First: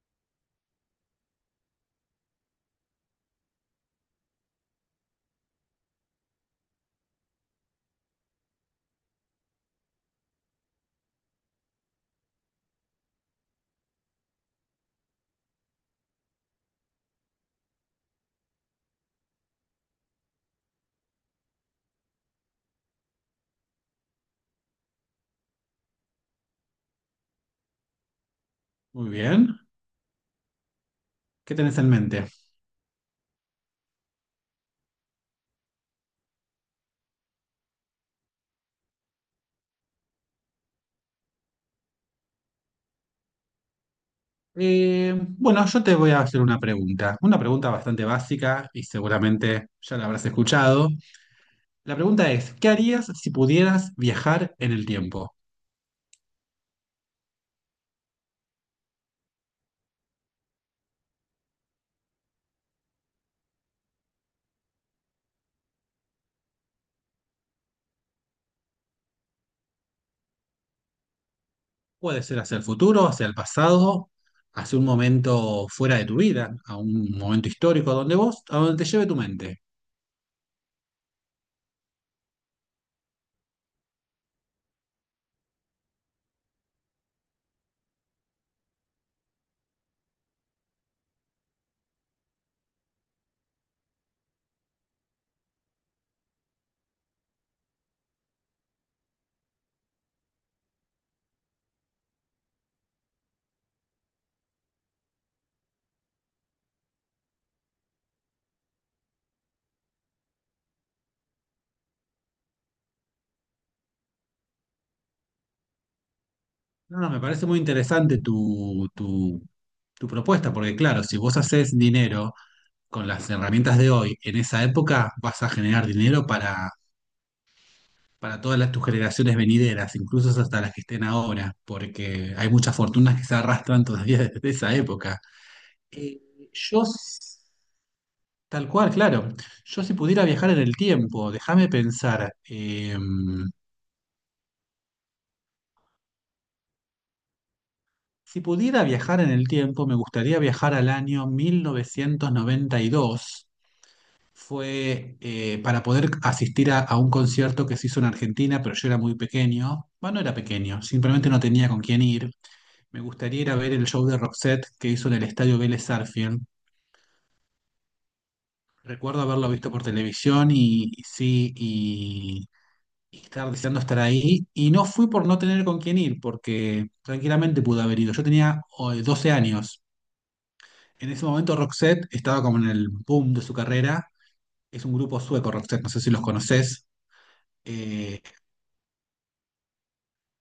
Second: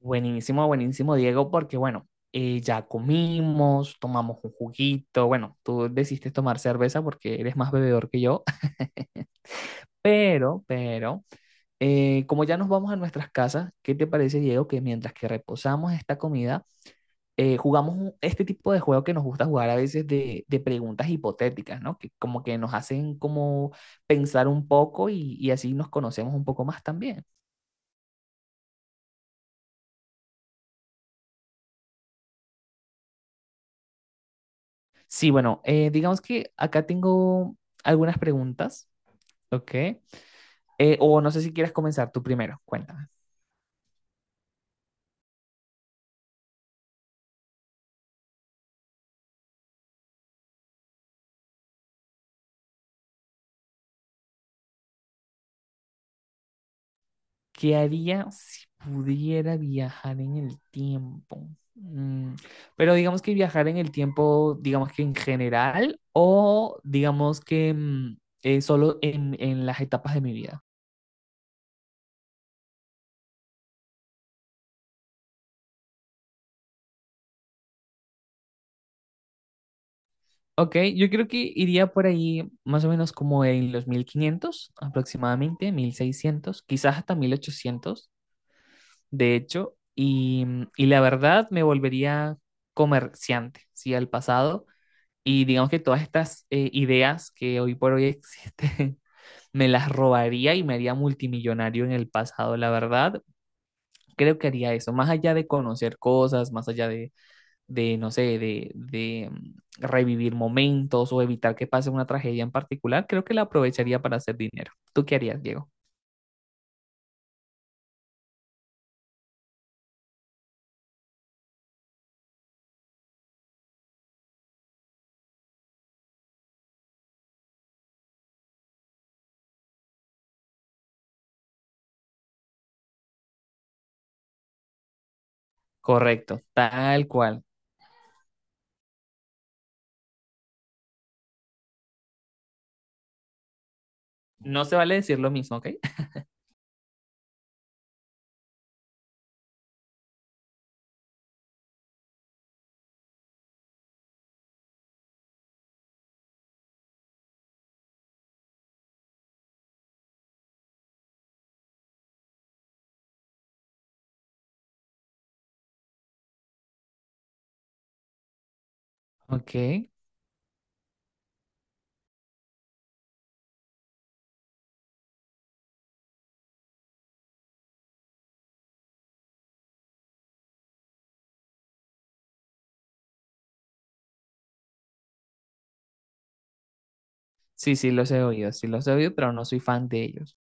Buenísimo, buenísimo, Diego, porque bueno, ya comimos, tomamos un juguito, bueno, tú decidiste tomar cerveza porque eres más bebedor que yo, pero, pero, como ya nos vamos a nuestras casas, ¿qué te parece, Diego, que mientras que reposamos esta comida, jugamos este tipo de juego que nos gusta jugar a veces de preguntas hipotéticas, ¿no? Que como que nos hacen como pensar un poco y así nos conocemos un poco más también. Muy bien. ¿Qué tenés en mente? Sí, bueno, digamos que acá tengo algunas preguntas. Ok. O no sé si quieres comenzar tú primero, cuéntame. Bueno, yo te voy a hacer una pregunta bastante básica y seguramente ya la habrás escuchado. La pregunta es, ¿qué harías si pudieras viajar en el tiempo? ¿Qué haría si pudiera viajar en el tiempo? Pero digamos que viajar en el tiempo, digamos que en general, o digamos que solo en las etapas de mi vida. Puede ser hacia el futuro, hacia el pasado, hacia un momento fuera de tu vida, a un momento histórico, a donde vos, a donde te lleve tu mente. Ok, yo creo que iría por ahí más o menos como en los 1500 aproximadamente, 1600, quizás hasta 1800, de hecho, y la verdad me volvería comerciante, ¿sí? Al pasado, y digamos que todas estas ideas que hoy por hoy existen, me las robaría y me haría multimillonario en el pasado, la verdad, creo que haría eso, más allá de conocer cosas, más allá de no sé, de revivir momentos o evitar que pase una tragedia en particular, creo que la aprovecharía para hacer dinero. ¿Tú qué harías, Diego? No, no, me parece muy interesante tu propuesta, porque claro, si vos haces dinero con las herramientas de hoy en esa época, vas a generar dinero para todas tus generaciones venideras, incluso hasta las que estén ahora, porque hay muchas fortunas que se arrastran todavía desde esa época. Eh, Correcto, yo, tal s- cual. Tal cual, claro, yo si pudiera viajar en el tiempo, déjame pensar, No se vale decir lo mismo, ¿ok? si pudiera viajar en el tiempo, me gustaría viajar al año 1992. Fue para poder asistir a un concierto que se hizo en Argentina, pero yo era muy pequeño. Bueno, no era pequeño, simplemente no tenía con quién ir. Me gustaría ir a ver el show de Roxette que hizo en el Estadio Vélez Sarsfield. Recuerdo haberlo visto por Ok. televisión y sí, y estar deseando estar ahí. Y no fui por no tener con quién ir, porque tranquilamente pude haber ido. Yo tenía 12 años. En ese momento Roxette estaba como en el boom de su carrera. Es un grupo sueco, Roxette, no sé si los conoces. Sí, sí, los Eh, he oído, sí los he oído, pero no soy fan de ellos.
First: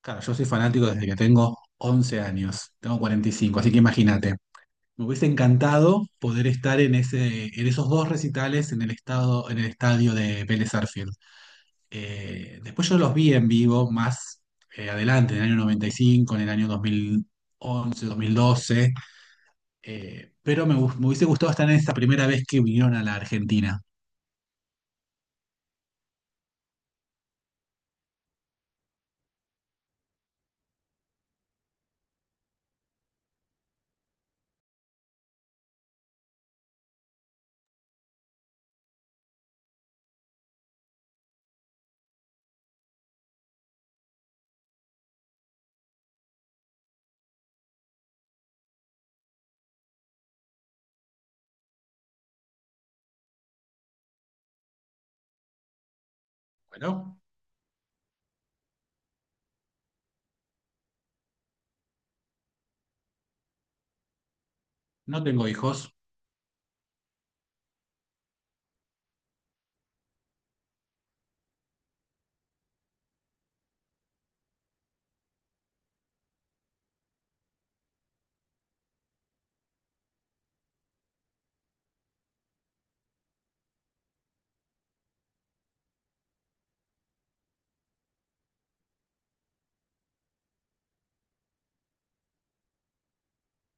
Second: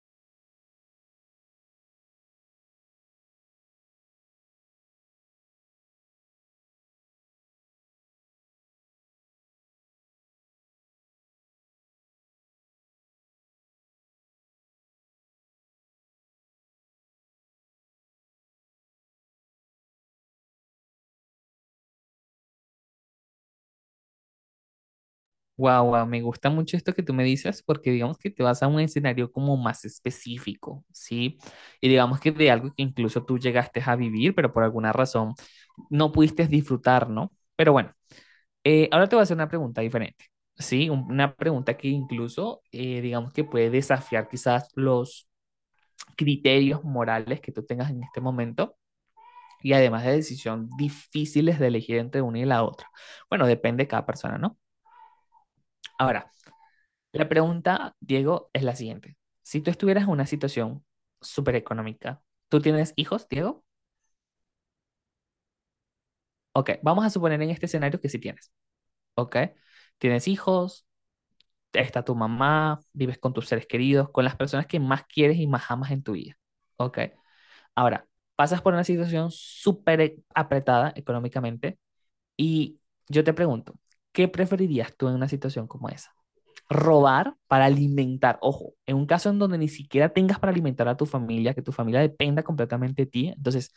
claro, yo soy fanático desde que tengo 11 años. Tengo 45, así que imagínate. Me hubiese encantado poder estar en ese, en esos dos recitales en el estado, en el estadio de Vélez Sarsfield. Después yo los vi en vivo más adelante, en el año noventa y cinco, en el año 2000 2012, pero me hubiese gustado estar en esa primera vez que vinieron a la Argentina. Guau, guau, me gusta mucho esto que tú me dices porque digamos que te vas a un escenario como más específico, ¿sí? Y digamos que de algo que incluso tú llegaste a vivir, pero por alguna razón no pudiste disfrutar, ¿no? Pero bueno, ahora te voy a hacer una pregunta diferente, ¿sí? Una pregunta que incluso, digamos que puede desafiar quizás los criterios morales que tú tengas en este momento y además de decisión difíciles de elegir entre una y la otra. Bueno, depende de cada persona, ¿no? Ahora, Bueno, la pregunta, Diego, es la siguiente. Si tú estuvieras en una situación súper económica, ¿tú tienes hijos, Diego? no tengo hijos. Ok, vamos a suponer en este escenario que sí tienes, ¿ok? Tienes hijos, está tu mamá, vives con tus seres queridos, con las personas que más quieres y más amas en tu vida. Ok. Ahora, pasas por una situación súper apretada económicamente y yo te pregunto, ¿qué preferirías tú en una situación como esa? Robar para alimentar, ojo, en un caso en donde ni siquiera tengas para alimentar a tu familia, que tu familia dependa completamente de ti, entonces,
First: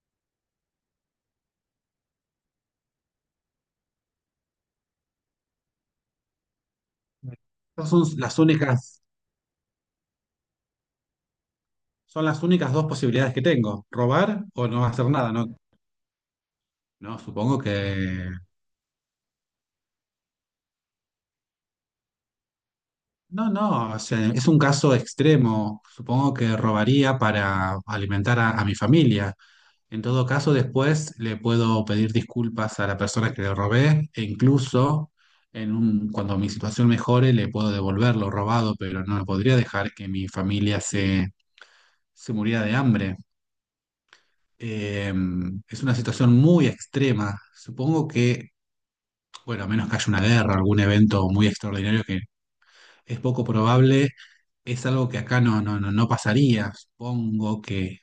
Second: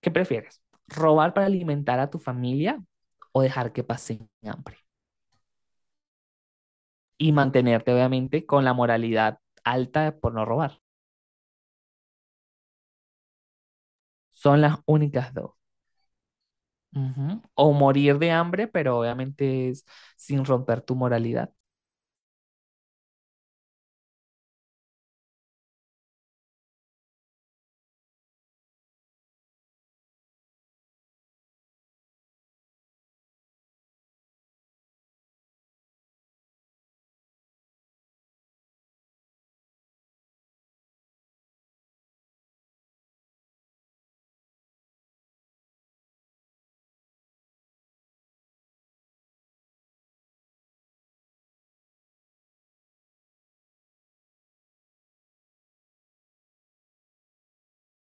¿qué prefieres? ¿Robar para alimentar a tu familia o dejar que pasen hambre? Y Estas mantenerte son obviamente con la moralidad alta por no robar. son las únicas dos posibilidades que tengo, robar Son o las no hacer nada, únicas ¿no? dos. No, Ujú. supongo O morir que de hambre, pero obviamente es sin romper tu moralidad. No, no, o sea, es un caso extremo. Supongo que robaría para alimentar a mi familia. En todo caso, después le puedo pedir disculpas a la persona que le robé e incluso cuando mi situación mejore le puedo devolver lo robado, pero no podría dejar que mi familia se muriera de hambre. Eh, es una situación muy extrema. Supongo que, bueno, a menos que haya una guerra, algún evento muy extraordinario que es poco probable. Es algo que acá no pasaría. Supongo que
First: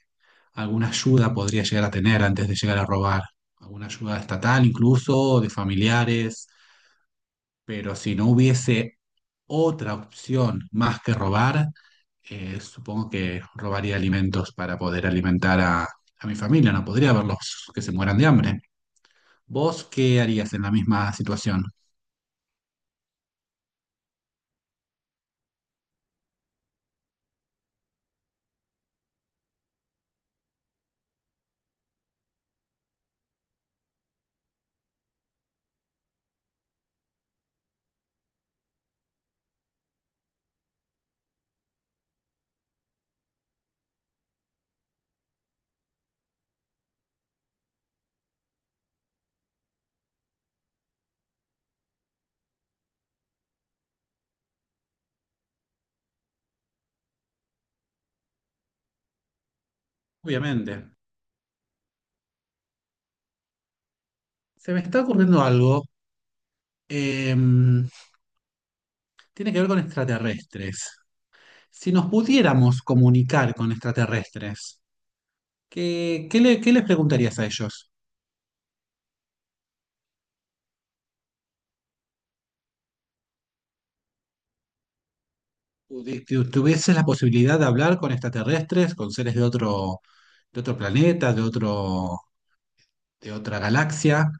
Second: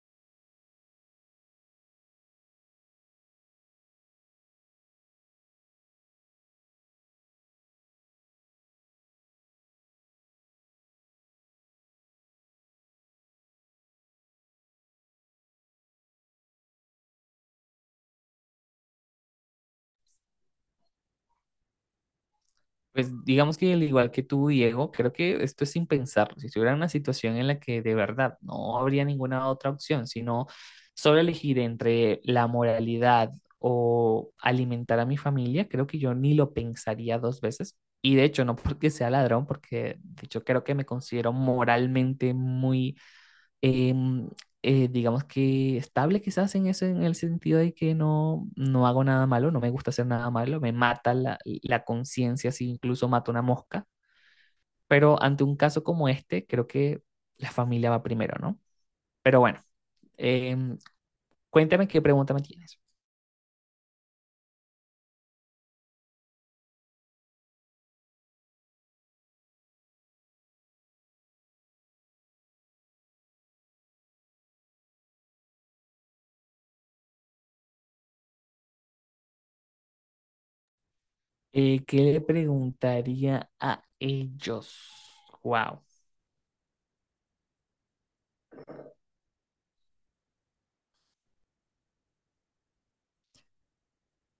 alguna ayuda podría llegar a tener antes de llegar a robar. Alguna ayuda estatal incluso, o de familiares. Pero si no hubiese otra opción más que robar, supongo que robaría alimentos para poder alimentar a mi familia. No podría verlos que se mueran de hambre. ¿Vos qué harías en la misma situación? Pues digamos que al igual que tú, Diego, creo que esto es sin pensarlo. Si estuviera en una situación en la que de verdad no habría ninguna otra opción, sino solo elegir entre la moralidad o alimentar a mi familia, creo que yo ni lo pensaría dos veces. Y de hecho, no porque sea ladrón, porque de hecho creo que me considero moralmente muy em, digamos que estable quizás en eso, en el sentido de que no, no hago nada malo, no me gusta hacer nada malo, me mata la conciencia si incluso mato una mosca, pero ante un caso como este, creo que la familia va primero, ¿no? Pero bueno, em, Obviamente. cuéntame qué pregunta me tienes. Se me está ocurriendo algo. em, Tiene que ver con extraterrestres. Si nos pudiéramos comunicar con extraterrestres, ¿ qué les preguntarías a ellos? ¿Qué le preguntaría a ellos? Wow. ¿Tuvieses la posibilidad de hablar con extraterrestres, con seres de otro planeta, de otra galaxia?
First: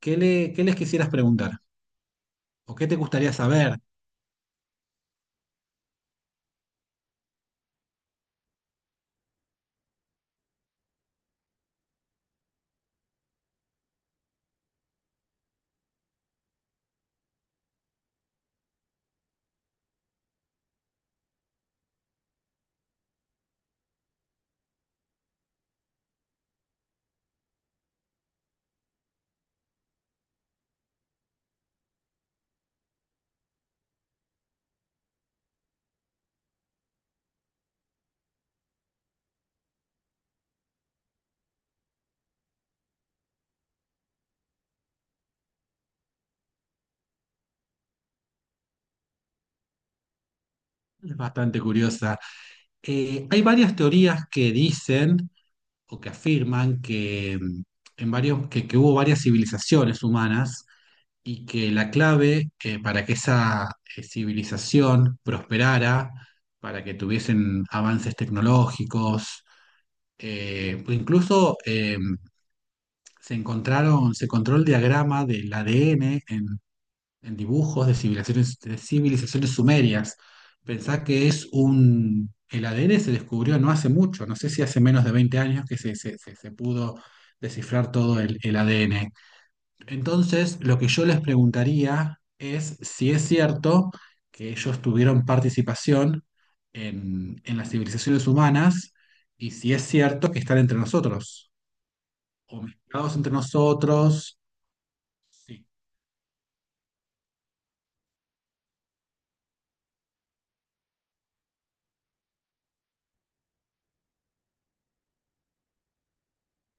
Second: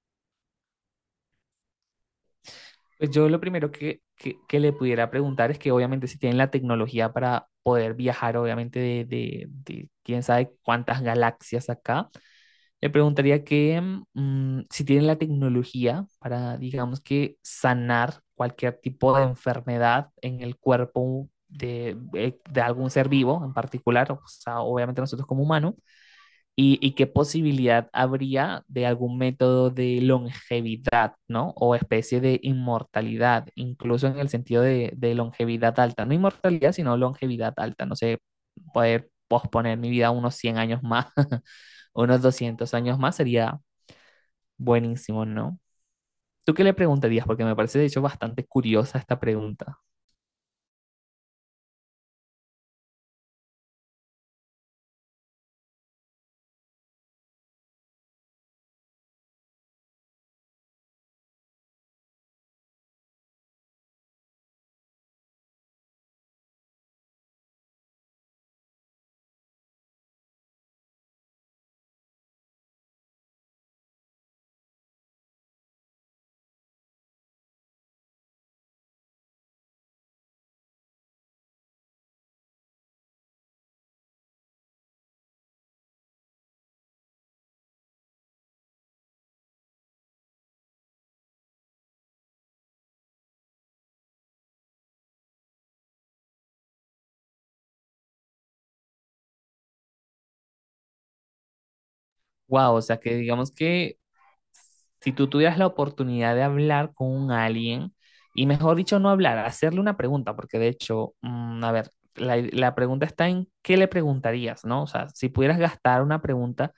¿ qué les quisieras preguntar? ¿O qué te Pues yo gustaría lo primero saber? Que le pudiera preguntar es que obviamente si tienen la tecnología para poder viajar, obviamente de quién sabe cuántas galaxias acá, le preguntaría que si tienen la tecnología para, digamos que, sanar cualquier tipo de enfermedad en el cuerpo de algún ser vivo en particular, o sea, obviamente nosotros como humanos, y qué posibilidad habría de algún método de longevidad, ¿no? O especie de inmortalidad, incluso en el sentido de longevidad alta, no inmortalidad, sino longevidad alta, no sé, poder posponer mi vida unos 100 años más, unos 200 años más sería buenísimo, ¿no? ¿Tú qué le preguntarías? Porque me parece de hecho bastante curiosa esta pregunta. Es bastante curiosa. Hay varias teorías que dicen o que afirman que, en varios, que hubo varias civilizaciones humanas y que la clave para que esa civilización prosperara, para que tuviesen avances tecnológicos, pues incluso se encontraron, se encontró el diagrama del ADN en dibujos de civilizaciones sumerias. Pensá que es un… El ADN se descubrió no hace mucho, no sé si hace menos de 20 años que se pudo descifrar todo el ADN. Entonces, lo que yo les preguntaría es si es cierto que ellos tuvieron participación en las civilizaciones humanas y si es cierto que están entre nosotros o Wow, o sea mezclados que entre digamos que nosotros. si tú tuvieras Sí, la oportunidad de hablar con un alien, y mejor dicho, no hablar, hacerle una pregunta, porque de hecho, a ver, la pregunta está en qué le preguntarías, ¿no? O sea, si pudieras gastar una pregunta,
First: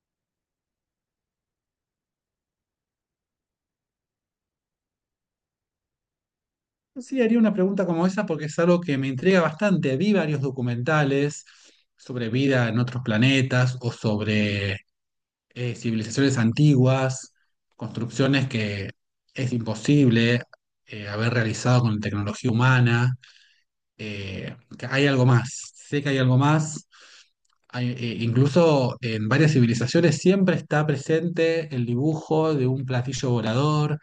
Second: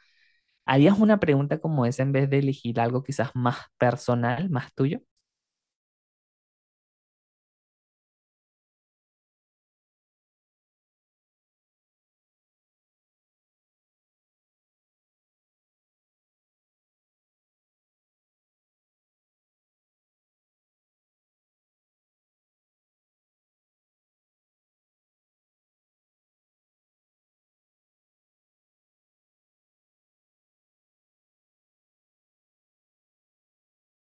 ¿harías una pregunta como esa en vez de elegir algo quizás más personal, más tuyo? sí haría una pregunta como esa porque es algo que me intriga bastante. Vi varios documentales sobre vida en otros planetas o sobre civilizaciones antiguas, construcciones que es imposible haber realizado con tecnología humana, que hay algo más, sé que hay algo más. Hay, incluso en varias civilizaciones siempre está presente el dibujo de un platillo volador,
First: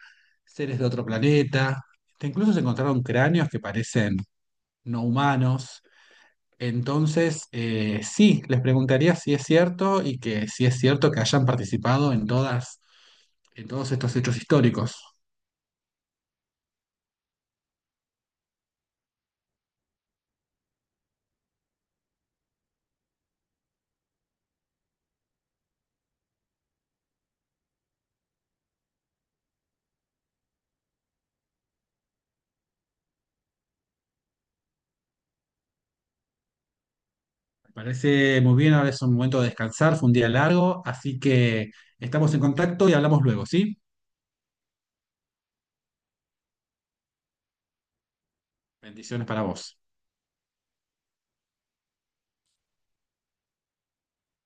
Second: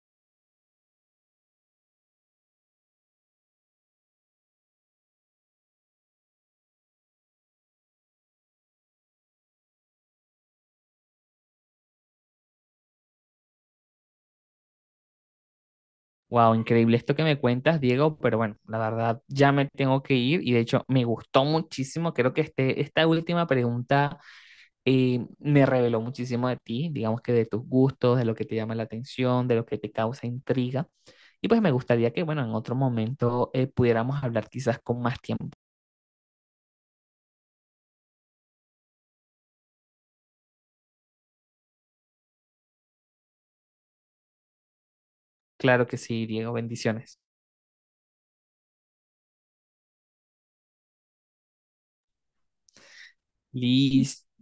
seres de otro planeta. Que incluso se encontraron cráneos que parecen no humanos. Entonces, sí, les preguntaría si es cierto y que si es cierto que hayan participado en todas, en todos estos hechos históricos. Wow, increíble esto que me cuentas, Diego, pero bueno, la verdad ya me tengo que ir y de hecho me gustó muchísimo. Creo que esta última pregunta me reveló muchísimo de ti, digamos que de tus gustos, de lo que te llama la atención, de lo que te causa intriga. Y pues me gustaría que, bueno, en otro momento pudiéramos hablar quizás con más tiempo. Me parece muy bien, ahora es un momento de descansar, fue un día largo, así que estamos en contacto y hablamos luego, ¿sí? Claro que sí, Diego, bendiciones. Bendiciones para vos. Listo.